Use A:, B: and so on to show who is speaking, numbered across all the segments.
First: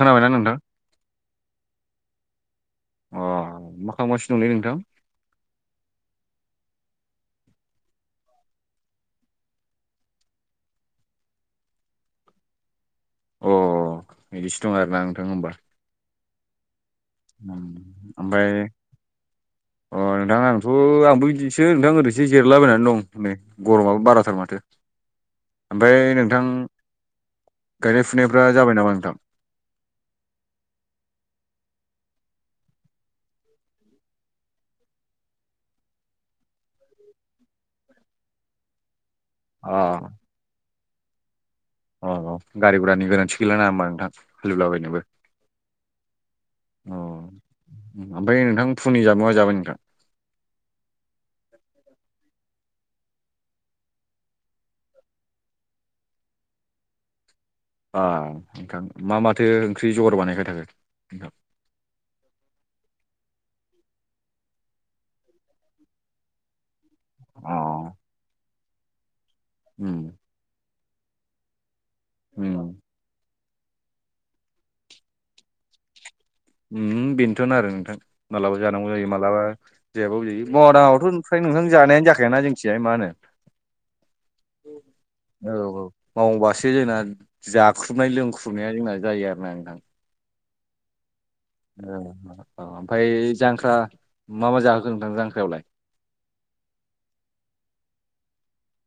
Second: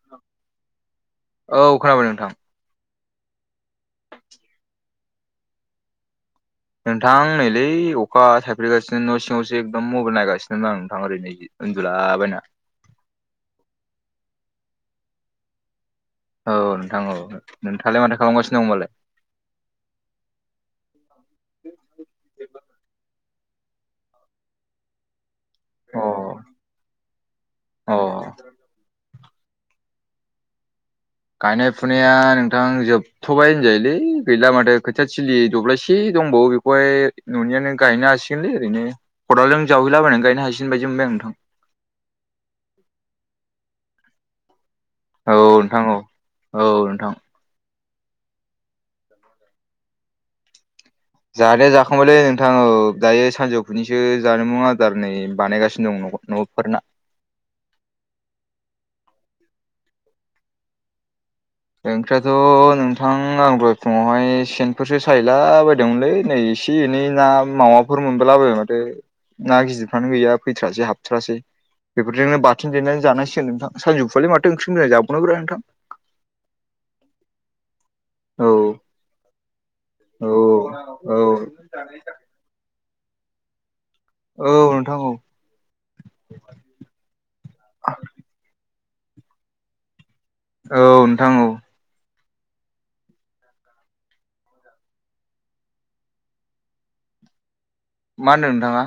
A: खोनाबायना नोंथां?
B: औ खोनाबाय नोंथां।
A: अ मा खालामसिनो दंलै नोंथां?
B: नोंथां नैलै अखा थाइफ्रिगासिनो न' सिङावसो एकदम मबाइल नायगासिनो द आरों नथां ओरै उन्दुला बायना।
A: अ बिदिसो दं आरोना नोंथां होमबा?
B: औ नोंथां औ
A: उम,
B: नोंथाङालाय माथो
A: ओमफ्राय
B: खालामगासिनो दं होनबालाय?
A: अ नोंथां आंथ' आंबो बिदिसो नोंथां ओरैसो जिरलाबायनानै दं नै गरमाबो बाराथार माथो।
B: [inaudible]
A: ओमफाय नोंथां गायनाय
B: अ
A: फुनायफ्रा जाबाय नामा नोंथां?
B: गायनाय फुनाया नोंथां जोब थ'बायबाय होनजायोलै गैला माथो खोथिया थिलि दब्लायसे दंबावो बेखौहाय न'नियानो गायनो हासिगोनलै ओरैनो खदालजों
A: अ
B: जावहैलाबायनानै गायनो हसिगोन बायदि मोनबाय आं नोंथां।
A: अ औ गारिघरानि गोनांथि गैलाना होमबा नोंथां हालिब्लाबो
B: आं नोंथां औ नोंथां औ
A: [unintelligible] औ ओमफाय नोंथां फुंनि जाबोब मा जाबाय नोंथां?
B: जानाया जाखांबायलै नोंथाङो दायो सानजौफुनिसो जामुं आदार नै बानायगासिनो दं न'फोरना।
A: ओ नोंथां मा माथो ओंख्रि जगार बानायबाय थाखो? नोंथां
B: ओंख्रियाथ' नोंथां आं दहाय फुङावहाय सेनफोरसो सायला बायदोंमोनलै नै एसे एनै ना
A: अ
B: मावाफोर मोनबोला बायबाय माथो ना
A: उम
B: गिदिरफ्रानो गैया फैथ्रासै हाबथारासै। बेफोरजोंनो
A: उम
B: बाथोन देनानै जानायसिगोन नों सानजौफुनि ओंख्रिखौ माथो मोजां जाबावनोब्रा नोंथां।
A: उम बेनोथ'नो आरो नोंथां।
B: औ
A: माब्लाबा जानांगौ जायो मालाबा जायाबो
B: औ
A: जायो मावा
B: औ
A: दाङथ' फ्राय नोंथां जानायानो जाखाय ना जोंथिजाय मा होनो
B: औ नोंथां औ।
A: औ औ मावबासो जोंना जाख्रुबनाय लोंख्रुबनाया जोंना जायो आरोना नोंथां।
B: औ नोंथां औ‌
A: औ औ ओमफ्राय जांख्रा मा मा जाहोगोन नोंथां जांख्रायावलाय!
B: मा होन्दों नोंथाङा!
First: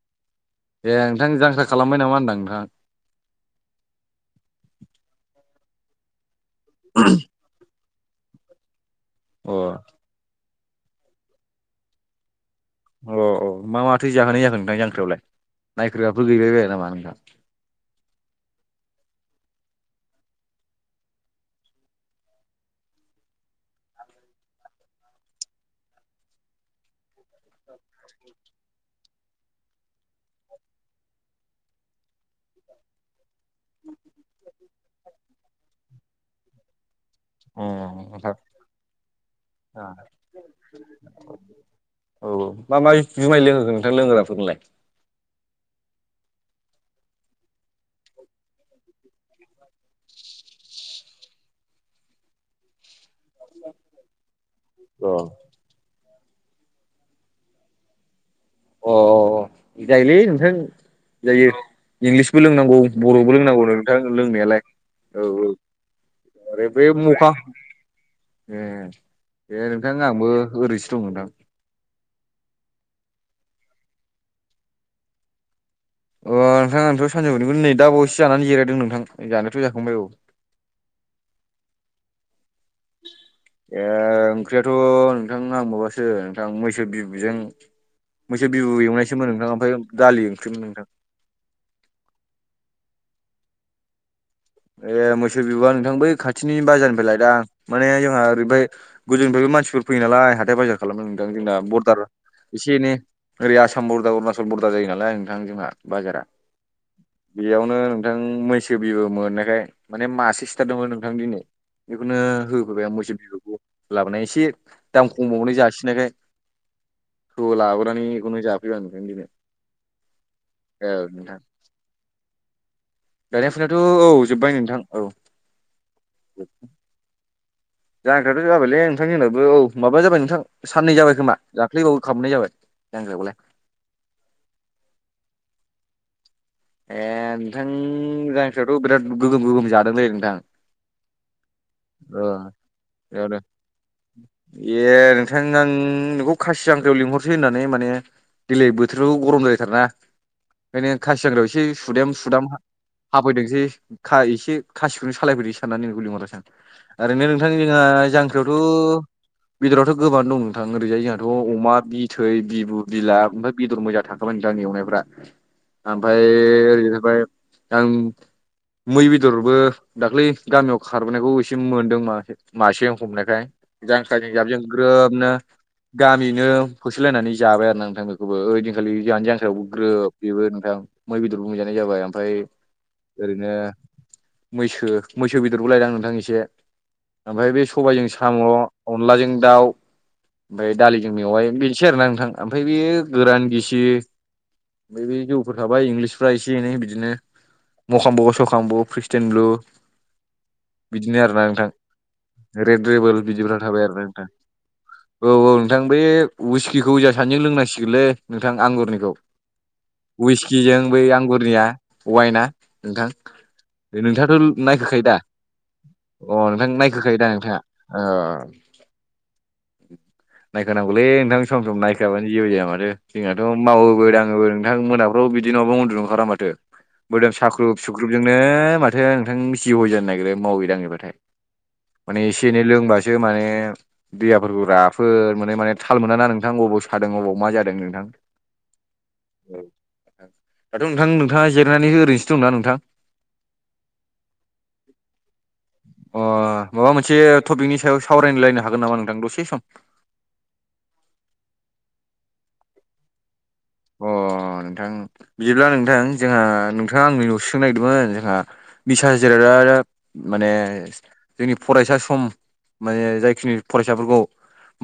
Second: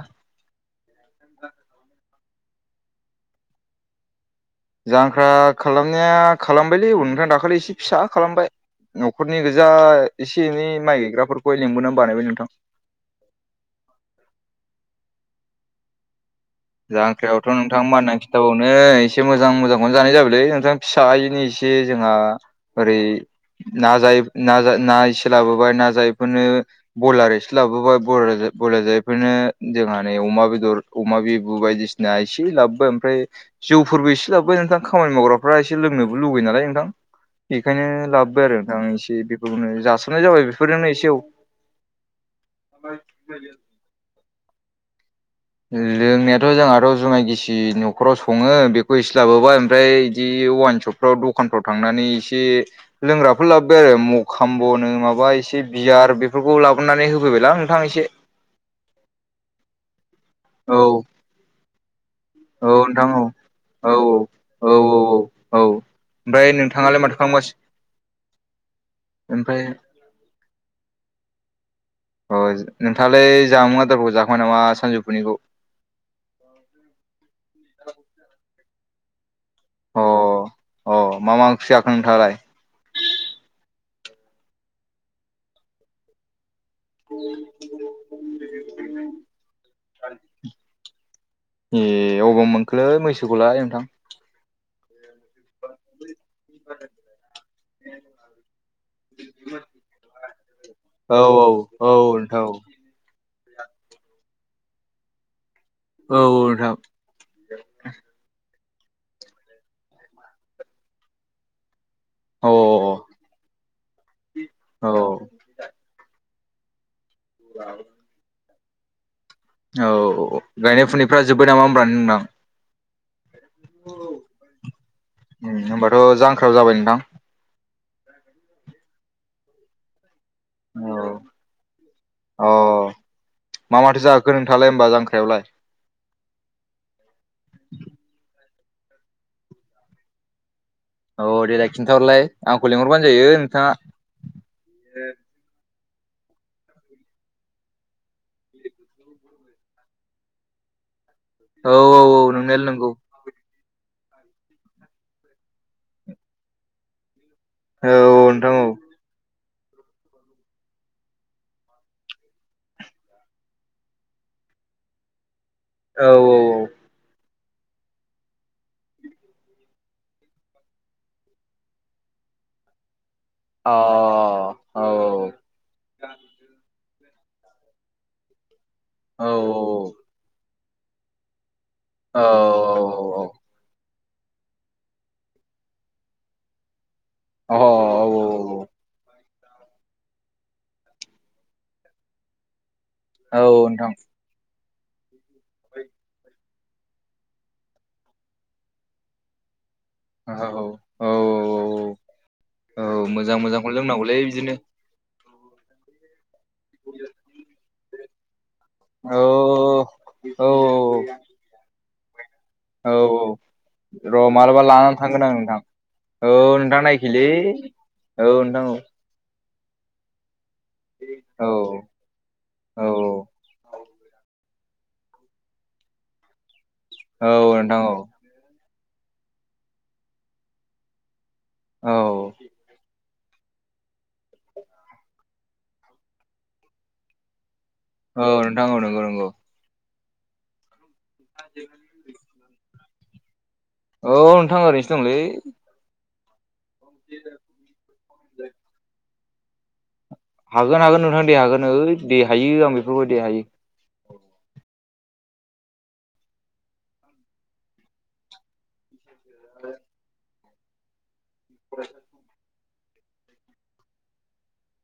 A: ए नोंथां जांख्रा खालामबाय नामा होनदां नोंथां।
B: जांख्रा खालामनाया खालामबायलै उनफ्राय दाखालि एसे फिसा खालामबाय। न'खरनि
A: अ
B: गोजा एसे एनै माइ गायग्राफोरखौ लेंंबोनानै बानायबाय नोंथां‌
A: अ औ मा माथो जाहोनाय जागोन नोंथां जांख्रायावलाय नायखोग्राफोर गैबाय बाया?
B: जांख्रायाव थ' नोंथां मा होननानै खिन्थाबावनो एसे मोजां मोजांखौनो जानाय जाबायलै नोंथां फिसायैनि एसे जोंहा ओरै ना जायै ना जा ना इसे लाबोबाय ना जायेैफोरनो बयलार एसे लाबोबाय बय-बयलार जारफोरनो जोंहा नै अमा बेदर अमा बे बायदिसिना एसे लाबोबाय ओमफ्राय जौफोरबो इसे लाबोबाय नोंथां खामानि मावग्राफ्रा एसे लोंनोबो लुुबैयो नालाय नोंथां। बेखायनो लाबोबाय आरो नोंथां आ एसे बेफोरखौनो जासाननाय जाबाय बेफोरजोंनो एसे औ।
A: औ मा मा जुमाय लोंहो खो नोंथां लोंग्राफोरखौलाय?
B: लोंनायाथ' जोंहाथ' जुमाइ गिसि न'खराव सङो बेखौ इसे लाबोबाय ओमफ्राय बिदि अवाइन सप फ्राव दखानफ्राव थांनानै एसे लोंग्राफोर लाबोबाय आरो म खामब'नो
A: अ
B: माबा एसे बियार बेफोरखौ लाबोनानै होबोबायलां नोंथां एसे‌
A: अ जायोलै नोंथां
B: औ
A: जायो‌। इंलिसबो लोंनांगौ
B: औ नोंथां औ
A: बर'बो लोंनांगौ
B: औ
A: नोंथां लोंनायालाय औ औ।
B: ओमफ्राय
A: ओरै बे
B: नोंथाङालाय माथो
A: मुखाम
B: खालामगासिनो
A: ए दे
B: ओमफ्राय
A: नोंथां [unintelligible] आंबो ओरैसो दं नोंथां।
B: अ नोंथाङालाय जामुं आदारखौ जाखांबाय नामा सानजौफुनिखौ?
A: अ नोंथां आंथ' सानजौफुनिखौ नै दा बावयैसो जानानै जिरायदों नोंथां जानायाथ' जाखांबाय औ।
B: अ अ मा मा ओख्रि जाखो नोंथाङालाय?
A: ए ओंख्रियाथ' नोंथां आं माबासो ओ नोंथां मैसो बिबुजों मैसो बिबु एवनायसोमोन नोंथां ओमफ्राय दालि ओंख्रिमोन नोंथां।
B: ए अबाव मोनखोलै मैसोखौलाय नोंथां?
A: ए मोसौ बिब'वा नोंथां बै खाथिनि बाजारनिफाय लायदा माने जोंहा ओरैफाय गोजौनिफायबो मानसिफोर फैयो नालाय हाथाय बाजार खालामनो
B: औ
A: नोंथां
B: औ
A: जोंना
B: औ
A: बरदार
B: नोंथां औ
A: एसे एनै ओरै आसाम बरदार अरुणाचल बरदार जायो नालाय नोंथां जोंहा
B: औ
A: बाजारा।
B: नोंथां
A: बेयावनो नोंथां मैसो बिबो मोननायखाय माने मासे सिथारदोंमोन नोंथां दिनै। बेखौनो
B: अ
A: होबोबाय मोसौ
B: औ
A: बिगुखौ लाबोना एसे से दाम खमबावनो जासिनायखाय हो लाबोनानै इखौनो जाफैबाय आं ओंखायनो दिनै।
B: औ औ औ गायनाय
A: औ
B: फुनायफ्रा
A: नोंथां
B: जोब्बाय नामा होनब्ला नों [unintelligible]
A: गायनाय फुनायाथ' औ जोब्बाय नोंथां औ।
B: उम होमबाथ' जांख्रा जाबाय नोंथां?
A: जांख्रायाथ' जाबायलै नोंथां जोंनाबो औ माबा जाबाय नोंथां साननै
B: औ
A: जाबाय खोमा दाख्लैबावै खामनाय
B: अ
A: जाबाय जांग्रायावलाय।
B: मा माथो जाहोखो नोंथाङालाय होमबा जांख्रायावलाय?
A: ए नोंथां जांख्रायावथ' बिराद गोगोम गोगोम जादोंलै नोंथां।
B: अ देलाय
A: ओ
B: खिन्थाहरलाय आंखौ लिंहरबानो जायो
A: बेयावनो
B: नोंथाङा।
A: ए नोंथां आं नोंखौ खासि जांख्रायाव लिंहरसै होननानै माने देलाय बोथोराबो गरम द्रायथारना ओंखायनो खासि जांग्रायावसो
B: औ
A: एसे सुदाम
B: औ
A: सुदाम
B: नोंनायालाय नंगौ।
A: हाफैदोंसै खा एसे खासिखौनो सालायफैदों साननानै नोंखौ लिंहरासै आं ओरैनो
B: औ
A: [unintelligible]
B: औ नोंथां
A: जांख्रायावथ' बेदरावथ' गोबान दं नोंथां ओरैजाय जोंहाथ' अमा बिथै बिबु बिला ओमफाय बेदर मोजां था खामोन जानि एवनायफोरा।
B: [inaudible]
A: आमफाय ओरैनोफाय आं मै बेदरबो दाख्लै गामियाव खारबोनायखौ सिम मोनदों मासे मासेया हमनायखाय
B: औ
A: जांख्रा जों जाबजों
B: औ
A: ग्रोबनो गामियैनो होसोलायनानै जाबाय आरोना नोंथां बेख गोबो ओइदिनखालि जाहानि
B: अ औ
A: जांख्रायावबो ग्रोब बेबो नोंथां मै बेदरबो मोनजानाय जाबाय ओमफाय ओरैनो मैसो मैसो बेदरबो लायदां नोंथां एसे। ओमफाय बे सबाइजों
B: औ
A: सा
B: औ
A: साम' अनलाजों दाउ ओमफाय दालिजों मेवाइ बेनोसै आरोना नोंथां। ओमफाय बे
B: औ
A: गोरान गिसि
B: नोंथां
A: ओमफाय बे जौफोर थाबाय इंलिसफ्रा इस एसे एनै बिदिनो मखामब' सखामब' ख्रीस्टियान ब्लु
B: ओहो औ। औ
A: बिदिनो आरो ना नोंथां
B: औ
A: रेड रेबोल
B: मोजां
A: बिदिफ्रा
B: मोजांखौ
A: थाबाय आरोना
B: लोंनांगौलै
A: नोंथां।
B: बिदिनो
A: औ औ नोंथां बे उइस्किखौ जा सानैजों लोंनांसिगोनलै नोंथां आंगुरनिखौ।
B: अ
A: उइसकिजों बै आंगुरनिया अवाइना
B: औ
A: नोंथां दे नोंथाङाथ' नायखायो दा?
B: ओं नोंथां। औ
A: अ नोंथां नायखो
B: नायखैलै
A: खायोदा नोंथाङा ओ।
B: औ नोंथां औ
A: नायखो नांगौलै नोंथां सम सम
B: औ
A: नाय [unintelligible] जेबो जाया
B: औ
A: माथो जोंनाथ' मावोबो दाङोबो नोंथां मोनाफ्राव बिदि नङाबा उन्दुनो ओंखारा माथो।
B: औ
A: मोदोम साख्रुब
B: नोंथां औ
A: सुख्रुबजोंनो माथो नोंथां जिहय जानो नागिरो मावै दाङैबाथाय।
B: औ
A: माने एसे एनै लोंबासो माने देहाफोरखौ राफोर मोने माने थाल मोनाना नोंथां अबाव सादों अबाव मा जादों नोंथां।
B: औ नोंथां औ नंगौ नंगौ।
A: दाथ' नोंथां नोंथाङा जिरायनानै ओरैनोसो दंना नोंथां?
B: औ नोंथां ओरैनोसो दंलै।
A: अ माबा मोनसे टपिकनि सायाव सावरानो लायनो हागोन नामा नोंथां दसे सम?
B: हागोन हागोन नोंथां दे हागोन ओइ दे हायो आं बेफोरबायदि हायो।
A: अ नोंथां बिदिब्ला नोंथां जोंहा नोंथाङा आंनि न'सोननो नागिरदोंमोन जोंहा बिस हाजिर माने जोंनि फरायसा सम माने जायखिनि फरायसाफोरखौ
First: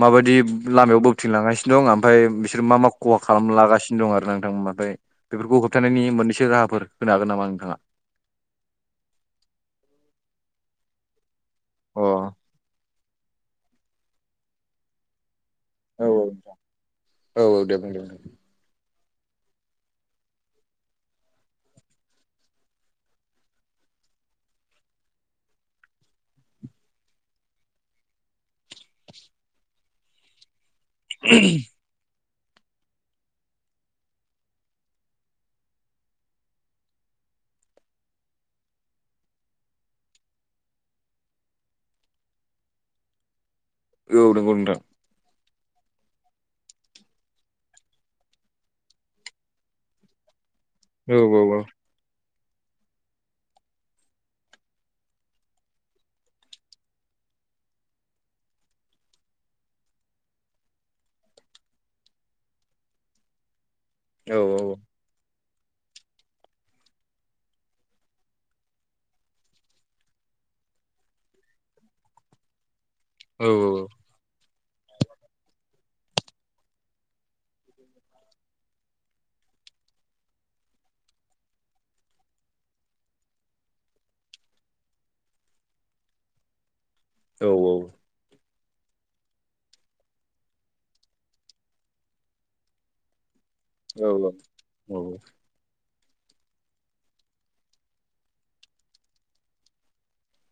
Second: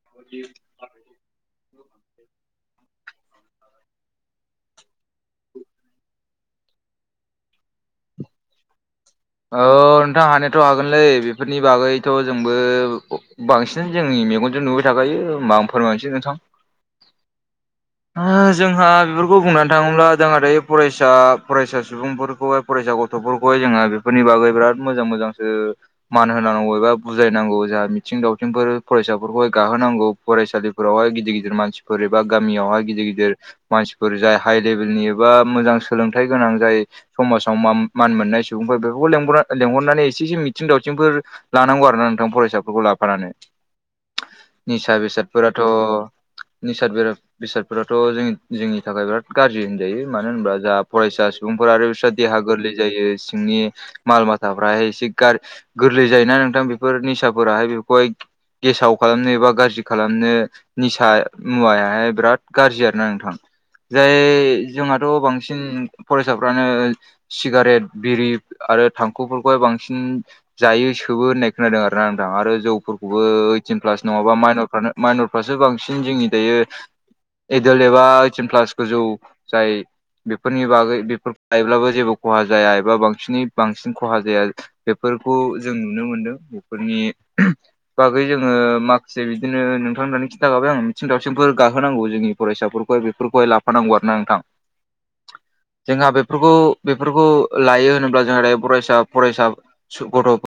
A: माबायदि लामायाव बोखथिंलांगासिनो दं ओमफ्राय बिसोर मा मा खहा खालामलागासिनो दं आरो नोंथां ओमफ्राय बेफोरखौ होबथानायनि मोननैसो राहाफोर होनो हागोन नामा नोंथाङा
B: औ नोंथां हानायाथ' हागोनलै बेफोरनि
A: अ औ
B: बागैथ' जोंबो बांसिन जोंनि मेगनजों नुबाय थाखायो म
A: औ
B: फोरमायनोसै नोंथां
A: औ औ दे बुं दे
B: ओ जोंहा बेफोरखौ बेखौ बुंनानै थाङोब्ला जोंहा दायो फरायसा फरायसा सुबुंफोरखौहाय फरायसा गथ'फोरखौहाय जोङो फोरनि बागै बिराद मोजां मोजांसो मान होनांगौ एबा बुजायनांगौ जा मिथिं दावथिंफोर फरायसाफोरखौहाय गाहोनांगौ फरायसालि हाय गिदिर गिदिर मानसिफोर एबा गामियावहाय गिदिर गिदिर मानसिफोर जाय हाइ लेभेलनि एबा मोजां सोलोंथाइ गोनां जाय समाजाव मान मोननाय सुबुंफोर बेफोरखौ लें लेंहरनानै एसे एसे मिथिं दावथिंफोर लानांगौ आरो ना नोंथां फरायसाफोरखौ लाफानानै
A: बुं औ नंगौ नोंथां
B: निसा बेसादफोराथ' निसाद बेरा बेसादफोराथ' जों जोंनि थाखाय बिराद गाज्रि होनजायो मानो होनोबा जा
A: औ
B: फरायसा
A: औ
B: सुबुंफोरा आरो बिस्रा देहा गोरलै जायो सिंनि माल माथाफ्राहाय एसे गा गोरलै जायोना नोंथां बेफोर निसाफोराहाय बेखौहाय गेसाव खालामनो एबा गाज्रि खालामनो निसा मुवायाहाय बिराद गाज्रि आरो ना नोंथां जाय
A: औ
B: जोंहाथ' बांसिन फरायसाफ्रानो सिगारेट बिरि आरो थांखुफोरखौहाय बांसिन जायो सोबो होननाय खोनादों आर ना नोंथां आरो जौखौ बो
A: औ
B: ओइटिन
A: औ
B: प्लास नङाबा मानरफ्रानो माइनरफ्रासो बांसिन जोंनि दायो एदल एबा ओइटिन प्लास गोजौ जाय बेफोरनि बागै बे लायोब्लाबो जेबो खहा जाया एबा बांसिन बांसिनै बांसिन खहा जाया बेफोरखौ जों नुनो मोनदों बेफोरनि बा बेै जोङो माखासे बिदिनो नोंथांमोननानै खिन्थाबाय आङो मिथिं दावसिंफोर गाहोनांगौ जोंनि फरायसाफोरखौ बेफोरखौ ला फानांगौ आरो
A: औ
B: ना नोंथां
A: औ
B: जोंहा बेफोरखौ बेफोरखौ लायो होन जाहथे फरायसा फरायसा गथ'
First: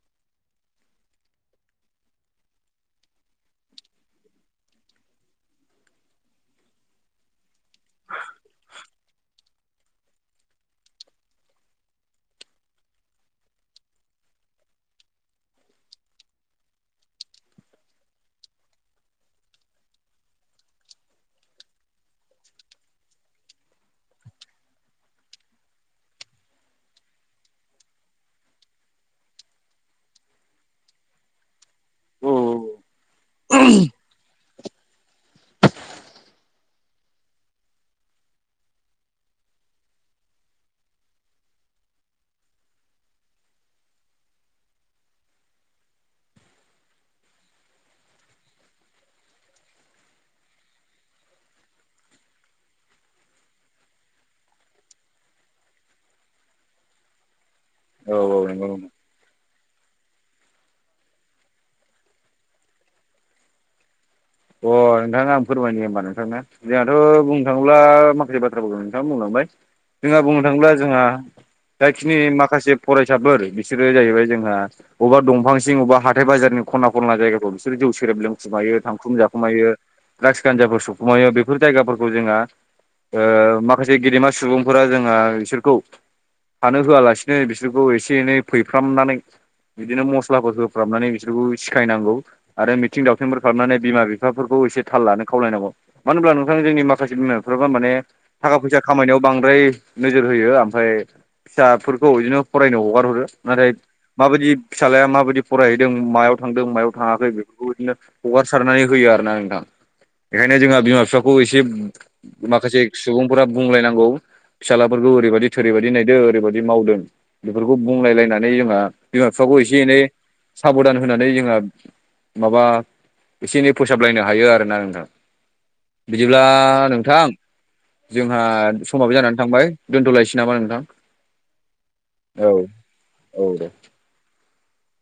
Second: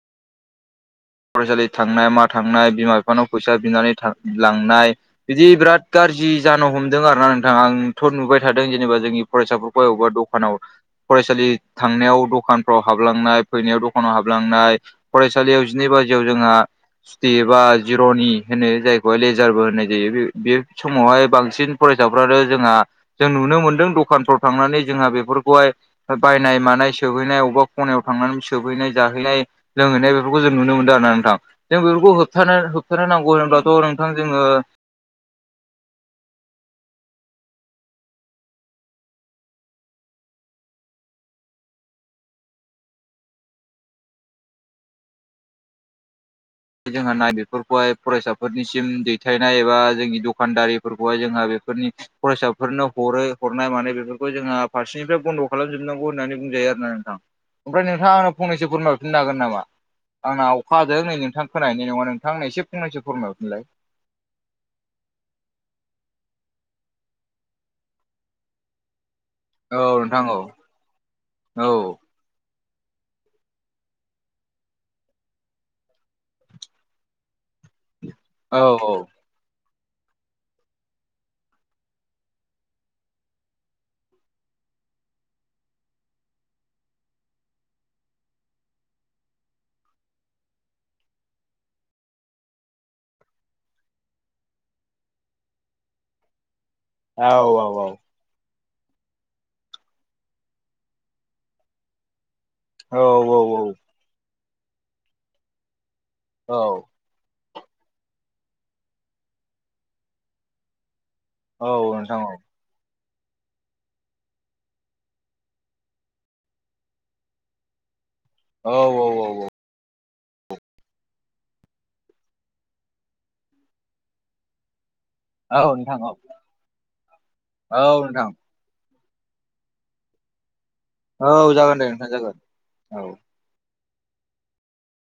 B: फरायसालि थांनाय मा थांनाय बिमा बिफानाव फैसा बिनानै था लांनाय बिदि बिराद गाज्रि जानो हमदों आर ना नोंथाङा आंथ' नुबाय थादों जेनेबा जोंनि फरायसा अबेबा दखानाव फरायसालि थांनायाव दखानफ्राव हाबलांनाय फैनायाव दखानाव हाबलांनाय फरायसालियाव बे बाजियाव जोंहा सुथि ए बा जिर'नि होनो जायखौहाय लेजारबो होननाय जायो बे बे समावहाय बांसिन फरायसाफ्रानो जोंहा जों नुनो मोनदों दखानफ्राव थांनानै जोंहा बेफोरखौहाय बायनाय मानाय सोबहैनाय अबेबा खनायाव थांनानै सहैनाय जाहैनाय लोंहैनाय बेफोरखौ जों नुनो मोनदों आरो ना नोंथां जों बेफोरखौ होबथा होबथानो नांगौ होनब्लाथ' नोंथां जोङो जोंहा नाय बेेफोरखौहाय फरायसाफोरनिसिम दैथायनाय एबा जोंनि दखानदारिफोरखौहाय जोंहा बेफोरनि फरायसाफोरनो हरै हरनाय मानाय बेफोरखौ जोंहा फारसेनिफ्राय बन्द' खालामजोबनांगौ होननानै बुंजायो आरो ना औ ओमफ्राय नोंथाङा
A: औ
B: आंनो
A: औ
B: फंनैसो
A: नंगौ
B: फोरमायफिननो हागोन नामा आंना अखा हादों नै नोंथां खोनाहैनाय नङा नोंथांं एसे फंनैसो फोरमायहरफिनलाय
A: अ नोंथां आं फोरमायनो होमबा नोंथां नो जोंहाथ' बुंनो थाङोब्ला माखासे बाथ्राफोरखौ नोंथाङानो बुंलांबाय
B: औ
A: जोंहा
B: नोंथां औ
A: बुंनो थाङोब्ला जोंहा
B: औ
A: जायखि नि माखासे फरायसाफोर बिसोरो जाहैबाय जोंहा अबा दंफांं सिं अबा हथायाइ बाजारनि खना खनला जायगाफ्राव बिसोर जौ सेरेब
B: औ
A: लोंखुमायो थांखु जाखु खुमायो द्राग्स गान्जाफोर सोबखुमायो बेफोर जायगाफोरखौ जोंहा ओ माखासे गेदेमा सुबुंफोरा जोंहा बिसोरखौ थानो होआलासिनो बिसोरखौ एसे एनै फैफ्रामनानै बिदिनो मस्लाफोर होफ्रामनानै बिसोरखौ सिखायनांगौ आरो मिथिं दावथिंफोर खालामनानै बिमा बिफा फाफोरखौ एसे थाल लानो खावलायनांगौ मानो होनब्ला नोंथां जोंनि माखासे
B: औ
A: बिमा बिफाफ्राबो माने थाखा फैसा खामायनायाव बांद्राय नोजोर होयो ओमफ्राय फिसाफोरखौ बिदिनो फरायनो
B: औ
A: हगार हरो
B: औ
A: नाथाय माबायदि फिसााज्लाया माबायदि फरायहैदों मायाव
B: औ
A: थांदों मायाव थाङाखै बेफोरखौ बिदिनो हगासारनानै होयो आरो ना नोंथां बेखायनो जोंहा बिमा बिफा खौ एसे
B: औ नोंथां औ
A: माखासे सुबुंफोरा बुंलायनांगौ। फिसालाफोरखौ ओरैबायदि थोरैबायदि नायदो ओरैबायदि मावदों बेफोरखौ बुंलायलायना नै
B: औ
A: जोंहा
B: औ
A: बिमा
B: औ
A: बिफाखौ एसे एनै साबधान होनानै जोंहा माबा एसे एनै फोसाबलायनो हायो आरोना नोंथां।
B: औ नोंथां औ
A: बिदिब्ला नोंथां
B: औ नोंथां
A: जोंहा समाबो जानानै थांबाय दोन्थ'लायसै नामा नोंथां?
B: औ जागोन दे नोंथां जागोन
A: औ
B: औ
A: औ दे